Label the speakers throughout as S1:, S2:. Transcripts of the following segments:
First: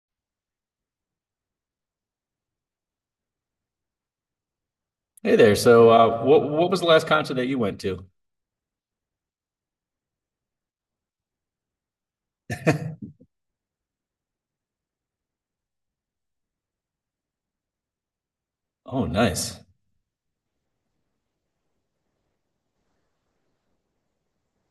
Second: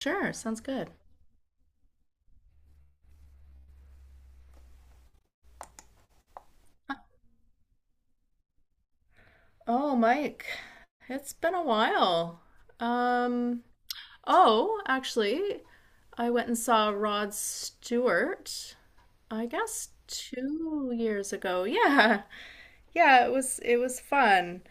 S1: Sure, sounds good.
S2: Hey there. So what was the last concert that you went to?
S1: Oh, Mike, it's been a while. Um, oh, actually, I went and saw Rod Stewart,
S2: Oh,
S1: I
S2: nice.
S1: guess 2 years ago. Yeah. Yeah, it was fun.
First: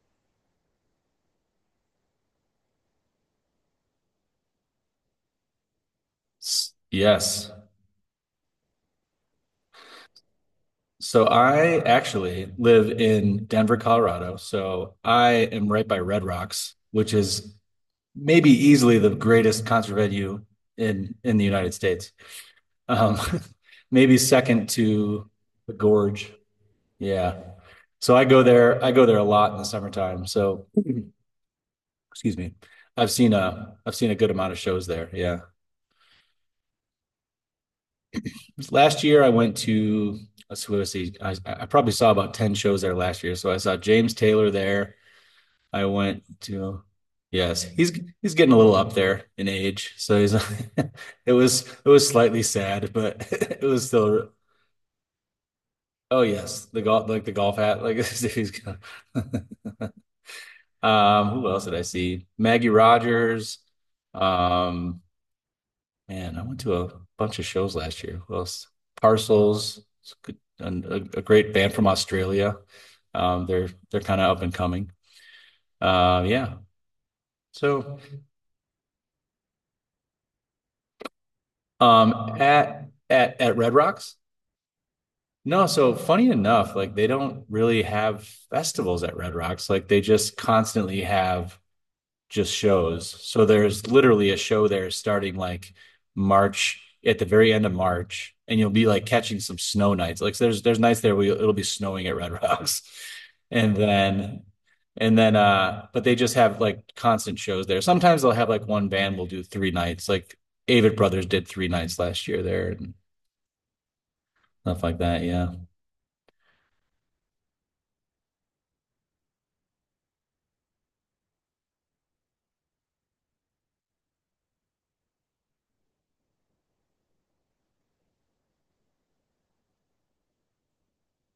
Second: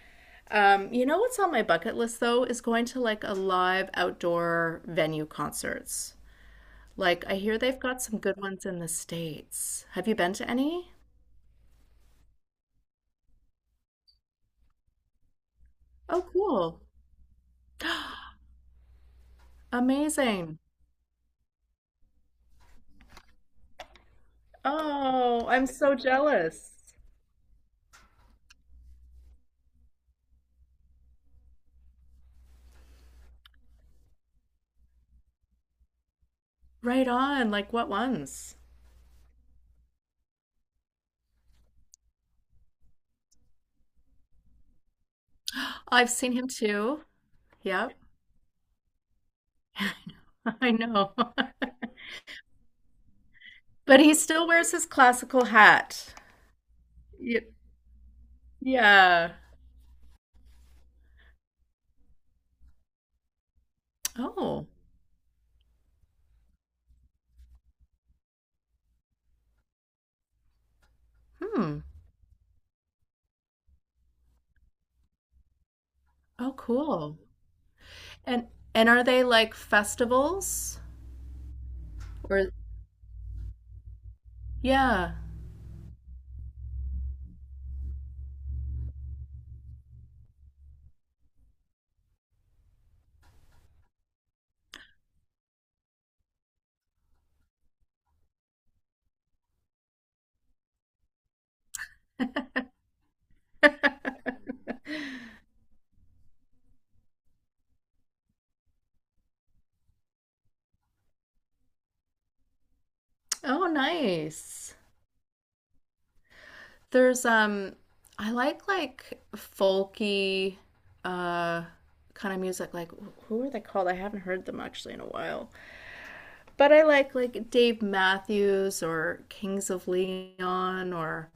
S1: What's on my bucket list though is going to like a live outdoor venue concerts.
S2: S-
S1: Like I
S2: Yes.
S1: hear they've got some good ones in the States. Have you been to any?
S2: So I actually live in Denver, Colorado. So I am right by
S1: Oh,
S2: Red Rocks,
S1: cool.
S2: which is maybe easily the greatest concert venue
S1: Amazing.
S2: in the United States. Um, maybe second to
S1: Oh, I'm
S2: the
S1: so
S2: Gorge.
S1: jealous.
S2: Yeah. So I go there. I go there a lot in the summertime. So, excuse me. I've seen a good amount of shows there. Yeah.
S1: Right on. Like what ones?
S2: Last year I went to, let's see, I probably saw about 10 shows there last year. So I saw James Taylor there. I
S1: I've
S2: went
S1: seen him
S2: to,
S1: too.
S2: yes,
S1: Yep.
S2: he's getting a little up there in age. So he's,
S1: I know.
S2: it was slightly sad, but it was
S1: But he
S2: still
S1: still wears his classical hat.
S2: oh yes, the golf, like the
S1: Y-
S2: golf hat, like he's gonna
S1: Yeah.
S2: who else did I see? Maggie Rogers,
S1: Oh.
S2: um man, I went to a bunch of shows last year. Who else? Parcels, it's good- and a great band
S1: Hmm.
S2: from Australia. They're kind of up and coming. Uh,
S1: Oh,
S2: yeah.
S1: cool.
S2: So
S1: And and are they like festivals?
S2: um,
S1: Or
S2: at Red Rocks?
S1: yeah.
S2: No. So funny enough, like they don't really have festivals at Red Rocks. Like they just constantly have just shows. So there's literally a show there starting like March, at the very end of March, and you'll be like catching some snow nights. Like so there's nights there where it'll be snowing at Red Rocks, and then but they just have like constant shows there. Sometimes they'll have like one band will do three nights. Like Avid Brothers did three nights last year there and
S1: Oh, nice.
S2: stuff like that. Yeah.
S1: There's I like folky uh kind of music like who are they called? I haven't heard them actually in a while. But I like Dave Matthews or Kings of Leon or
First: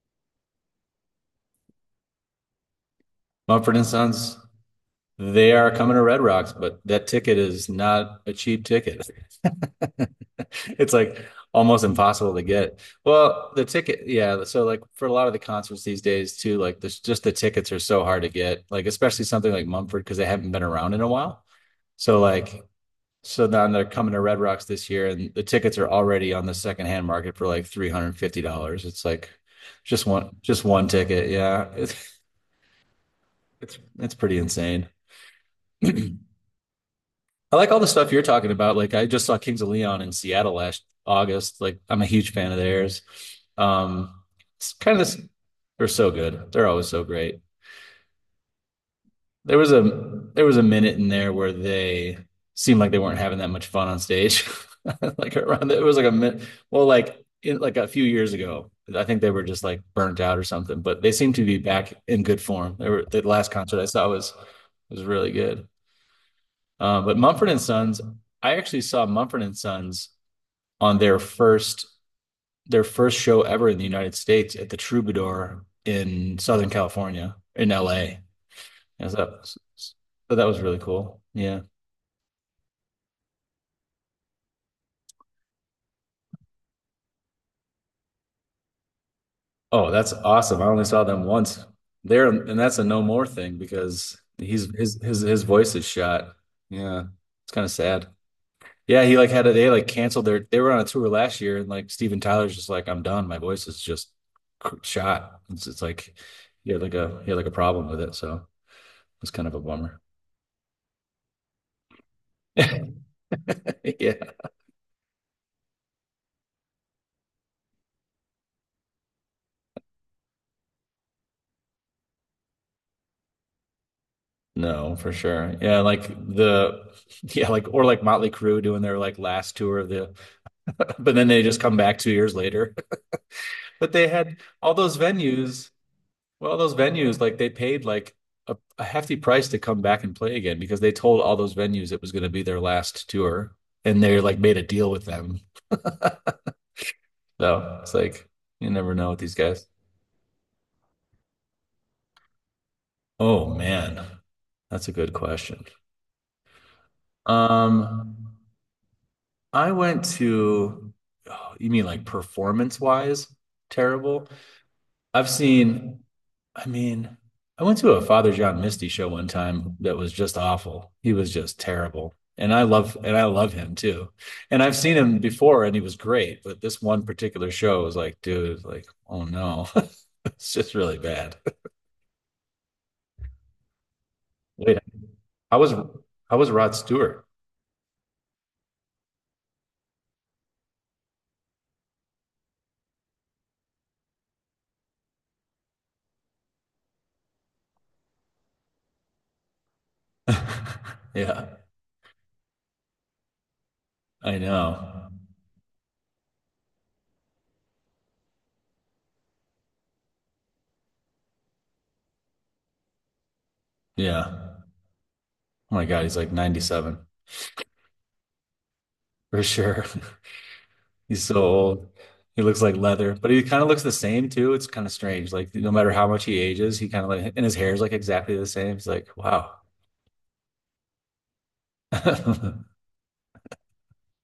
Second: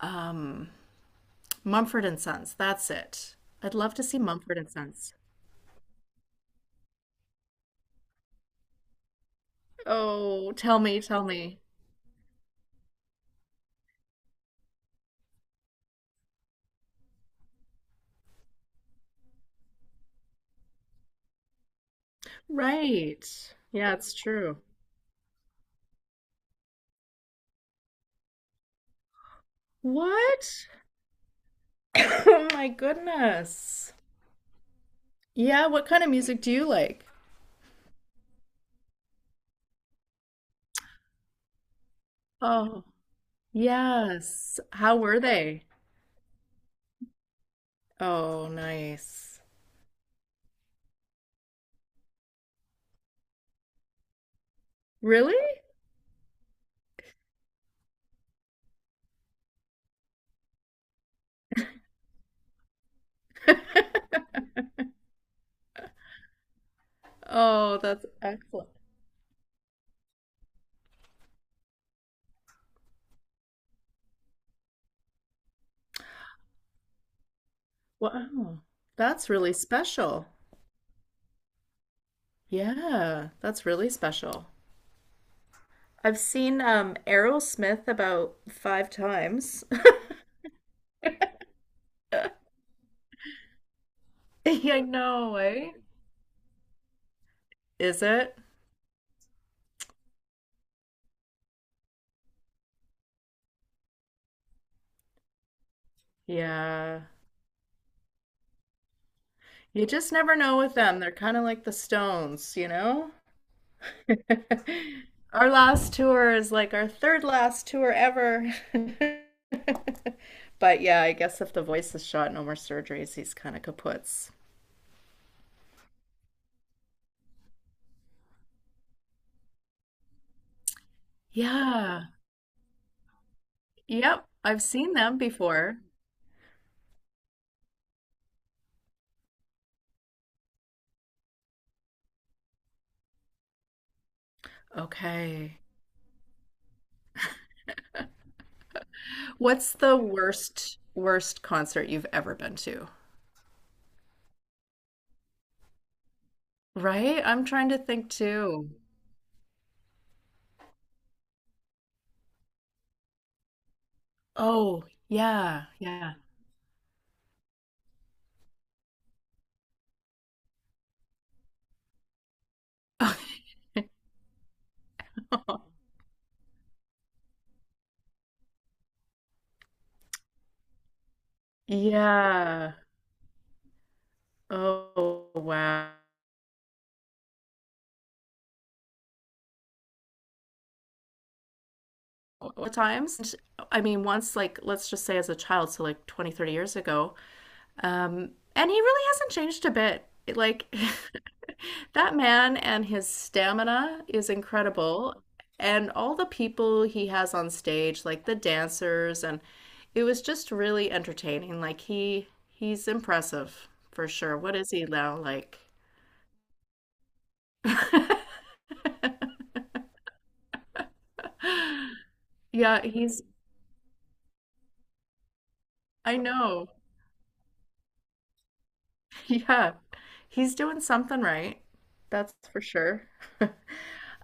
S1: um Mumford and Sons. That's it. I'd
S2: Mumford and
S1: love to see
S2: Sons.
S1: Mumford and Sons.
S2: They are coming to Red Rocks, but that ticket is not a cheap ticket.
S1: Oh, tell
S2: It's
S1: me, tell
S2: like
S1: me.
S2: almost impossible to get. Well, the ticket, yeah. So like for a lot of the concerts these days too, like this just the tickets are so hard to get. Like especially something like Mumford because they haven't been around in a while. So like
S1: Right.
S2: so now they're
S1: Yeah,
S2: coming
S1: it's
S2: to Red
S1: true.
S2: Rocks this year and the tickets are already on the secondhand market for like $350. It's like just one just
S1: What?
S2: one ticket. Yeah. It's
S1: Oh my
S2: it's
S1: goodness.
S2: it's pretty insane.
S1: Yeah, what kind of music do you like?
S2: I like all the stuff you're talking about. Like I just saw Kings of Leon in Seattle last August. Like I'm a huge fan of
S1: Oh.
S2: theirs. Um,
S1: Yes.
S2: it's
S1: How
S2: kind of
S1: were
S2: this,
S1: they?
S2: they're so good. They're always so great.
S1: Oh, nice.
S2: There was a minute in there where they seemed like they weren't having that much fun on stage.
S1: Really?
S2: Like around the, it was like a minute. Well, like in, like a few years ago, I think they were just like burnt out or something. But they seem to be back in good form. They were the last concert I saw was really good. But Mumford and
S1: Oh,
S2: Sons,
S1: that's
S2: I
S1: excellent.
S2: actually saw Mumford and Sons on their first show ever in the United States at the Troubadour in Southern California, in LA.
S1: Wow.
S2: And
S1: That's really special.
S2: so that was really cool. Yeah.
S1: Yeah, that's really special. I've seen Aerosmith about 5 times.
S2: Oh, that's awesome. I only saw them once. There, and that's a no more thing because he's
S1: Yeah, I know,
S2: his
S1: eh?
S2: voice is shot. Yeah. It's kind of
S1: Is
S2: sad.
S1: it?
S2: Yeah, he like had a they like canceled their they were on a tour last year and like Steven Tyler's just like I'm done. My voice is just cr- shot. It's like
S1: Yeah.
S2: he had like a problem with it, so it's kind of a
S1: You
S2: bummer.
S1: just never know with them. They're kind of like the Stones, you know?
S2: Yeah.
S1: Our last tour is like our third last tour ever. But yeah, I guess if the voice is shot, no more surgeries, he's kind of kaputs.
S2: No, for sure. Yeah, like the yeah, like or like Motley Crue doing their like last tour of the but then they just come back
S1: Yeah.
S2: 2 years later. But they
S1: Yep.
S2: had
S1: I've
S2: all
S1: seen
S2: those
S1: them
S2: venues,
S1: before.
S2: well, those venues, like they paid like a hefty price to come back and play again because they told all those venues it was going to be their last tour, and they like made a deal with them.
S1: Okay.
S2: So it's like you never know with these guys.
S1: What's the worst concert you've ever been to?
S2: Oh man, that's a good question.
S1: Right? I'm trying to think
S2: Um,
S1: too.
S2: I went to, oh, you mean like performance wise, terrible?
S1: Oh,
S2: I've
S1: yeah.
S2: seen,
S1: Yeah.
S2: I mean, I went to a Father John Misty show one time that was just awful. He was just terrible. And I love him too. And I've seen him before and he was great, but this one particular show was like, dude, like, oh no. It's just really bad.
S1: Yeah.
S2: Wait,
S1: Oh,
S2: I was
S1: wow.
S2: I was Rod Stewart?
S1: times. I mean, once, like, let's just say as a child, so like 20, 30 years ago. And he really hasn't changed a bit. Like
S2: Yeah,
S1: that man and his stamina is
S2: I know.
S1: incredible. And all the people he has on stage, like the dancers, and it was just really entertaining. Like he he's impressive for sure. What
S2: Yeah.
S1: is he now like?
S2: Oh my God, he's like 97 for sure. He's so old. He looks like
S1: Yeah,
S2: leather,
S1: he's
S2: but he kind of looks the same too. It's kind of strange. Like no matter how
S1: I
S2: much he
S1: know.
S2: ages, he kind of like and his hair is like exactly the same. It's like, wow.
S1: Yeah. He's doing something right. That's for sure.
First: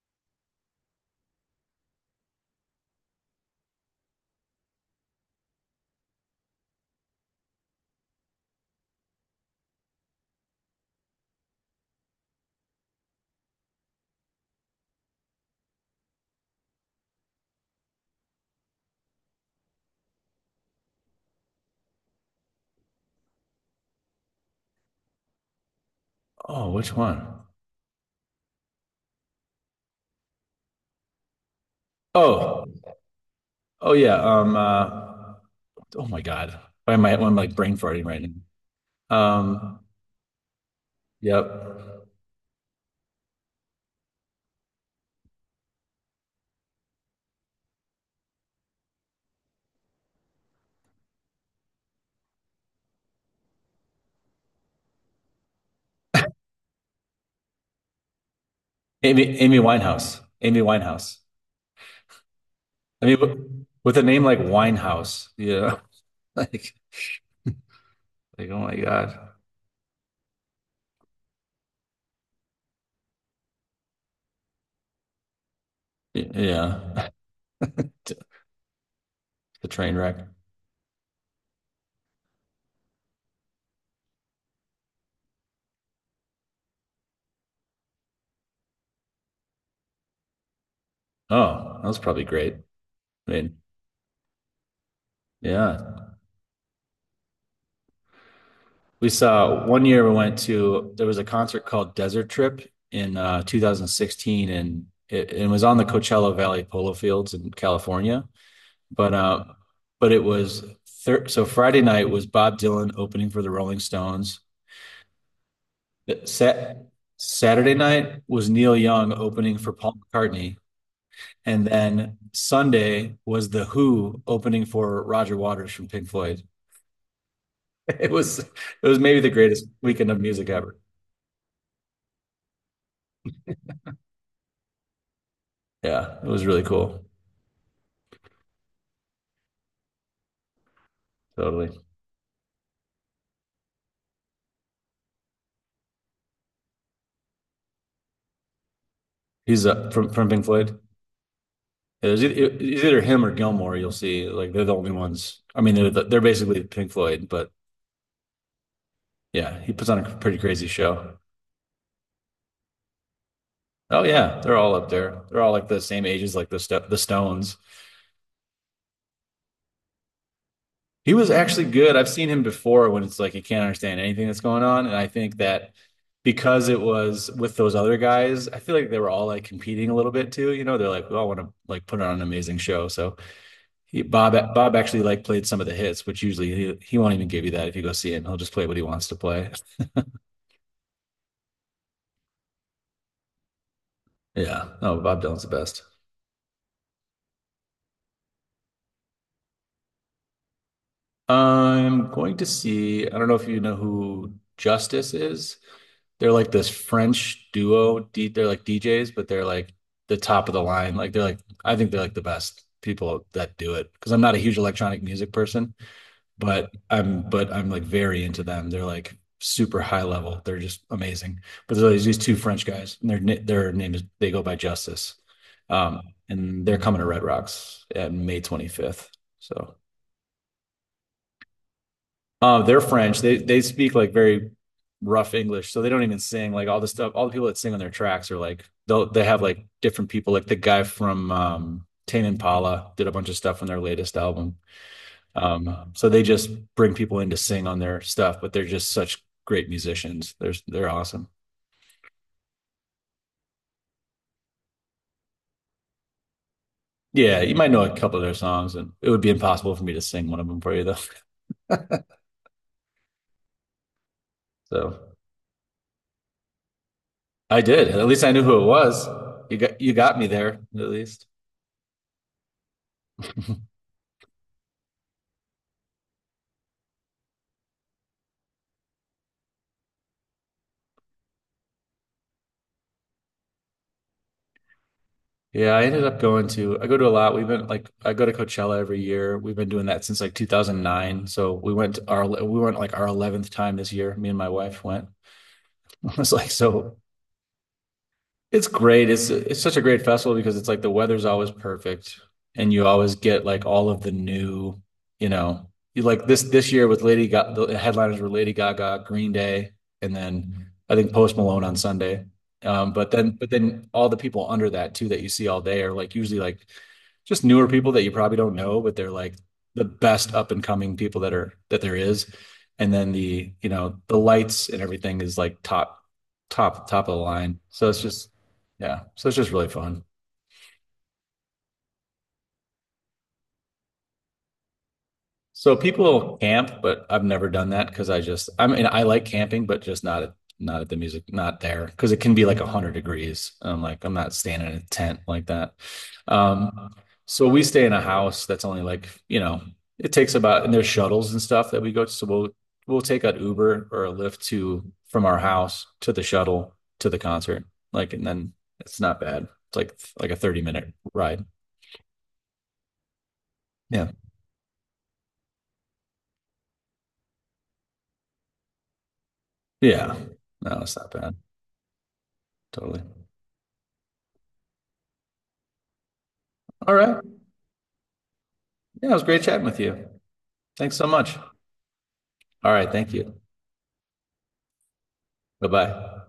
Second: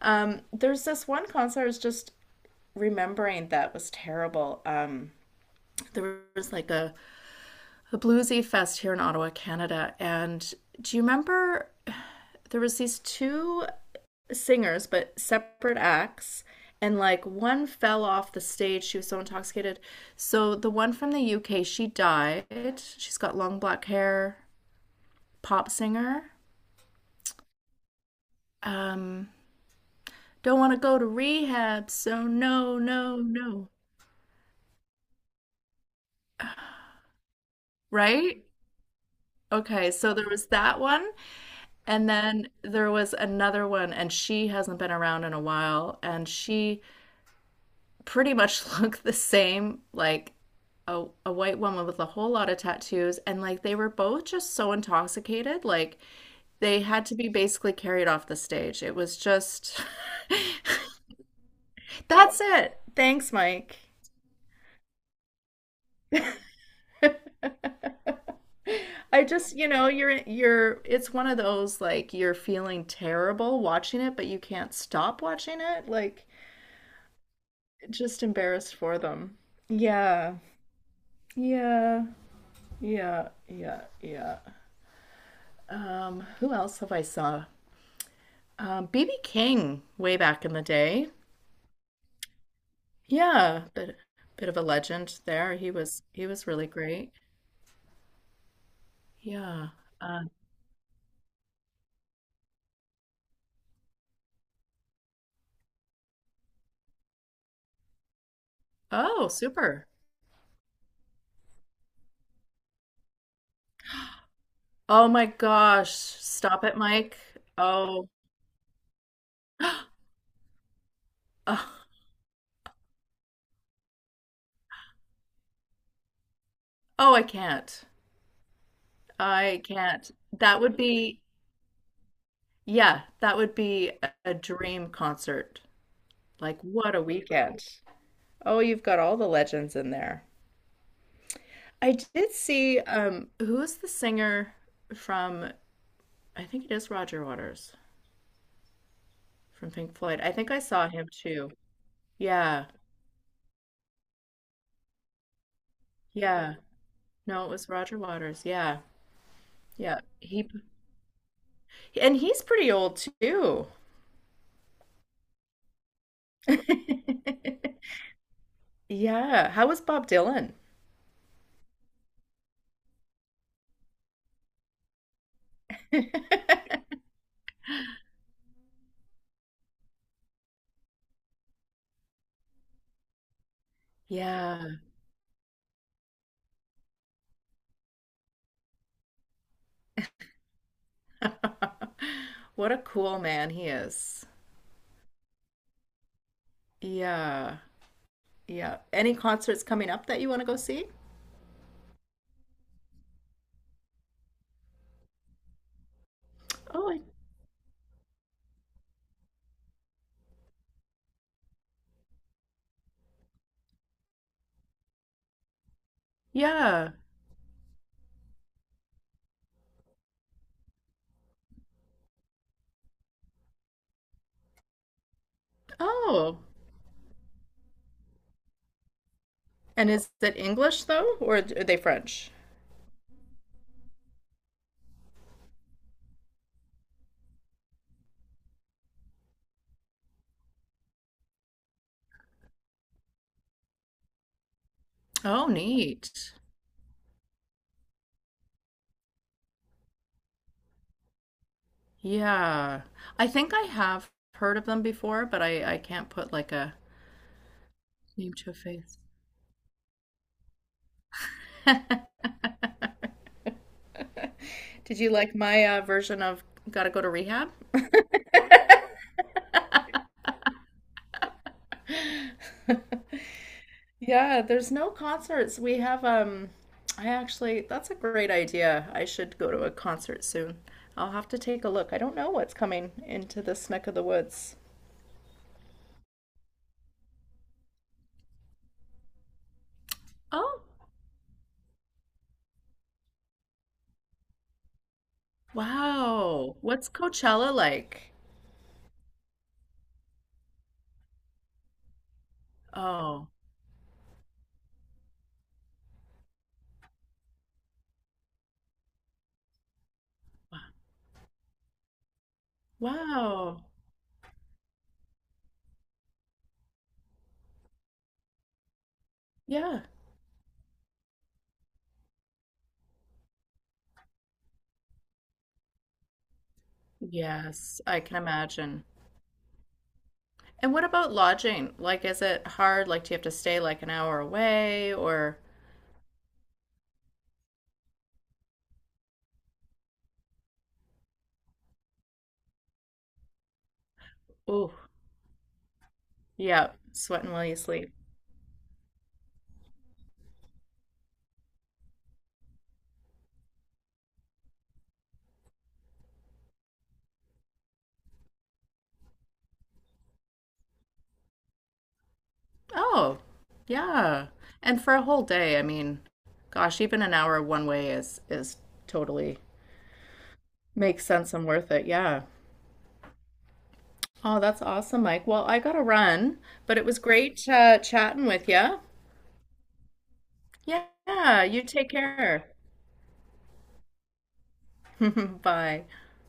S1: There's this one concert is just remembering that was terrible. There was like a bluesy fest here in Ottawa, Canada. And do you remember there was these two singers, but separate acts, and like one fell off the stage. She was so intoxicated. So the one from the UK, she died. She's got long black hair, pop singer.
S2: Oh, which one?
S1: Um, don't want to go to rehab, so
S2: Oh,
S1: no, no, no.
S2: oh yeah. Oh my God. Why am I? I'm like brain farting right
S1: Right?
S2: now.
S1: Okay, so there was that one.
S2: Yep.
S1: And then there was another one, and she hasn't been around in a while, and she pretty much looked the same, like a white woman with a whole lot of tattoos. And like they were both just so intoxicated, like they had to be basically carried off the stage. It was
S2: Amy. Amy
S1: just,
S2: Winehouse. Amy Winehouse.
S1: that's it.
S2: I mean,
S1: Thanks,
S2: w-
S1: Mike.
S2: with a name like Winehouse, yeah. Like, like, oh my God.
S1: I just, you know, you're it's one of those like you're feeling terrible watching it, but you can't stop watching it. Like
S2: Y- Yeah.
S1: just embarrassed for them.
S2: The train wreck.
S1: Yeah. Yeah, yeah, yeah, yeah. Who else have I saw? BB King way back in the day.
S2: Oh, that was probably great. I mean,
S1: Yeah, bit bit of a legend there.
S2: yeah.
S1: He was really great.
S2: We saw
S1: Yeah.
S2: one year we
S1: Uh,
S2: went to, there was a concert called Desert Trip in 2016, and it was on the Coachella Valley Polo Fields in California. But
S1: oh,
S2: uh,
S1: super.
S2: but it was thir So Friday night was Bob Dylan opening for the Rolling Stones.
S1: Oh my gosh, stop it,
S2: Sat
S1: Mike.
S2: Saturday
S1: Oh,
S2: night was Neil Young opening for Paul McCartney, and
S1: oh,
S2: then Sunday was The Who opening for Roger Waters from Pink Floyd.
S1: oh, I can't.
S2: It was maybe the
S1: I
S2: greatest weekend
S1: can't.
S2: of music
S1: That
S2: ever.
S1: would be, yeah, that would be a dream concert.
S2: Yeah, it was
S1: Like,
S2: really
S1: what a
S2: cool.
S1: weekend. Oh, you've got all the legends in there.
S2: Totally.
S1: I did see who is the singer from I think it is Roger Waters
S2: He's
S1: from Pink
S2: from
S1: Floyd. I
S2: Pink
S1: think I
S2: Floyd.
S1: saw him too.
S2: It was either, it
S1: Yeah.
S2: was either him or Gilmore. You'll see, like they're the only ones. I mean, they're
S1: Yeah.
S2: basically Pink Floyd,
S1: No,
S2: but
S1: it was Roger Waters. Yeah.
S2: yeah, he puts on
S1: Yeah.
S2: a pretty
S1: He
S2: crazy show.
S1: and he's pretty old too.
S2: Oh yeah, they're all up there. They're all like the same ages, like the st the Stones.
S1: Yeah. How was Bob Dylan?
S2: He was actually good. I've seen him before when it's like he can't understand anything that's going on, and I think that because it was with those other guys, I feel like they were all like competing a little bit too. You know, they're like, we all want to like put on an amazing show, so he, Bob
S1: Yeah.
S2: actually like played some of the hits, which usually he won't even give you that if you go see him. He'll just play what he wants to play.
S1: What a cool man he is.
S2: Yeah. No, Bob Dylan's the best.
S1: Yeah. Yeah. Any concerts coming up that you want to go see?
S2: I'm going to see. I don't know if you know who Justice is. They're like this
S1: Oh, I-
S2: French duo. D, they're like DJs, but they're like the top of the line. Like they're like I think they're like the best people that do it because I'm not a huge electronic music person, but
S1: yeah.
S2: I'm but I'm like very into them. They're like super high level. They're just amazing. But so there's these two French guys, and their name is they go by Justice, um,
S1: Oh.
S2: and they're coming to Red Rocks at May 25th. So
S1: And is it English though, or are they French?
S2: they're French. They speak like very rough English, so they don't even sing. Like all the stuff, all the people that sing on their tracks are like they'll they have like different people. Like the guy from Tame Impala did a bunch of stuff on their latest album.
S1: Oh,
S2: So they
S1: neat.
S2: just bring people in to sing on their stuff, but they're just such great musicians. They're awesome.
S1: Yeah. I think I have heard of them before, but I can't put like a
S2: Yeah, you might know a couple of their
S1: name to a
S2: songs, and
S1: face.
S2: it would be impossible for me to sing one of them for you though.
S1: Did you
S2: So
S1: like my version of Gotta Go to Rehab?
S2: I did. At least I knew who it was. You got me there at least.
S1: Yeah, there's no concerts. We have I actually that's a great idea. I should go to a concert soon. I'll have to take a look. I don't know what's coming into this neck of the woods.
S2: Yeah, I ended up going to I go to a lot. We've been like I go to Coachella every year. We've been doing that since like
S1: Oh,
S2: 2009. So we went to our we went like our 11th time this year. Me and my wife went. I was like
S1: wow. What's
S2: so
S1: Coachella like?
S2: it's great. It's such a great festival because it's like the weather's always perfect and you always
S1: Oh,
S2: get like all of the new, you know, you like this year with Lady Gaga, the headliners were Lady Gaga, Green Day, and then I think Post Malone on Sunday. Um, but then but
S1: wow.
S2: then all the people under that too that you see all day are like usually like just newer people that you probably don't know, but they're like
S1: Yeah.
S2: the best up and coming people that are that there is. And then the, you know, the lights and everything is like top top of the line.
S1: Yes,
S2: So
S1: I
S2: it's
S1: can
S2: just
S1: imagine.
S2: yeah. So it's just really fun.
S1: And what about lodging? Like, is it hard? Like, do you have to stay like an hour away or,
S2: So people camp, but I've never done that because I just, I mean, I like camping, but just not at, not at the music, not there because it can be like 100 degrees. I'm like, I'm not staying in
S1: ooh,
S2: a tent like that.
S1: yeah,
S2: Um,
S1: sweating while
S2: so
S1: you
S2: we stay in
S1: sleep.
S2: a house that's only like, you know, it takes about, and there's shuttles and stuff that we go to. So we'll take an Uber or a Lyft to, from our house to the shuttle to the concert. Like, and then it's not bad. It's like a 30-minute ride.
S1: Oh,
S2: Yeah.
S1: yeah. And for a whole day, I mean, gosh, even an hour one way is totally
S2: Yeah. No, it's
S1: makes
S2: not
S1: sense
S2: bad.
S1: and worth it. Yeah.
S2: Totally.
S1: Oh, that's awesome, Mike. Well, I gotta run, but it
S2: All
S1: was
S2: right.
S1: great chatting with you.
S2: Yeah, it was great chatting with you. Thanks so much.
S1: Yeah, you take care.
S2: All right. Thank you. Bye
S1: Bye.
S2: bye.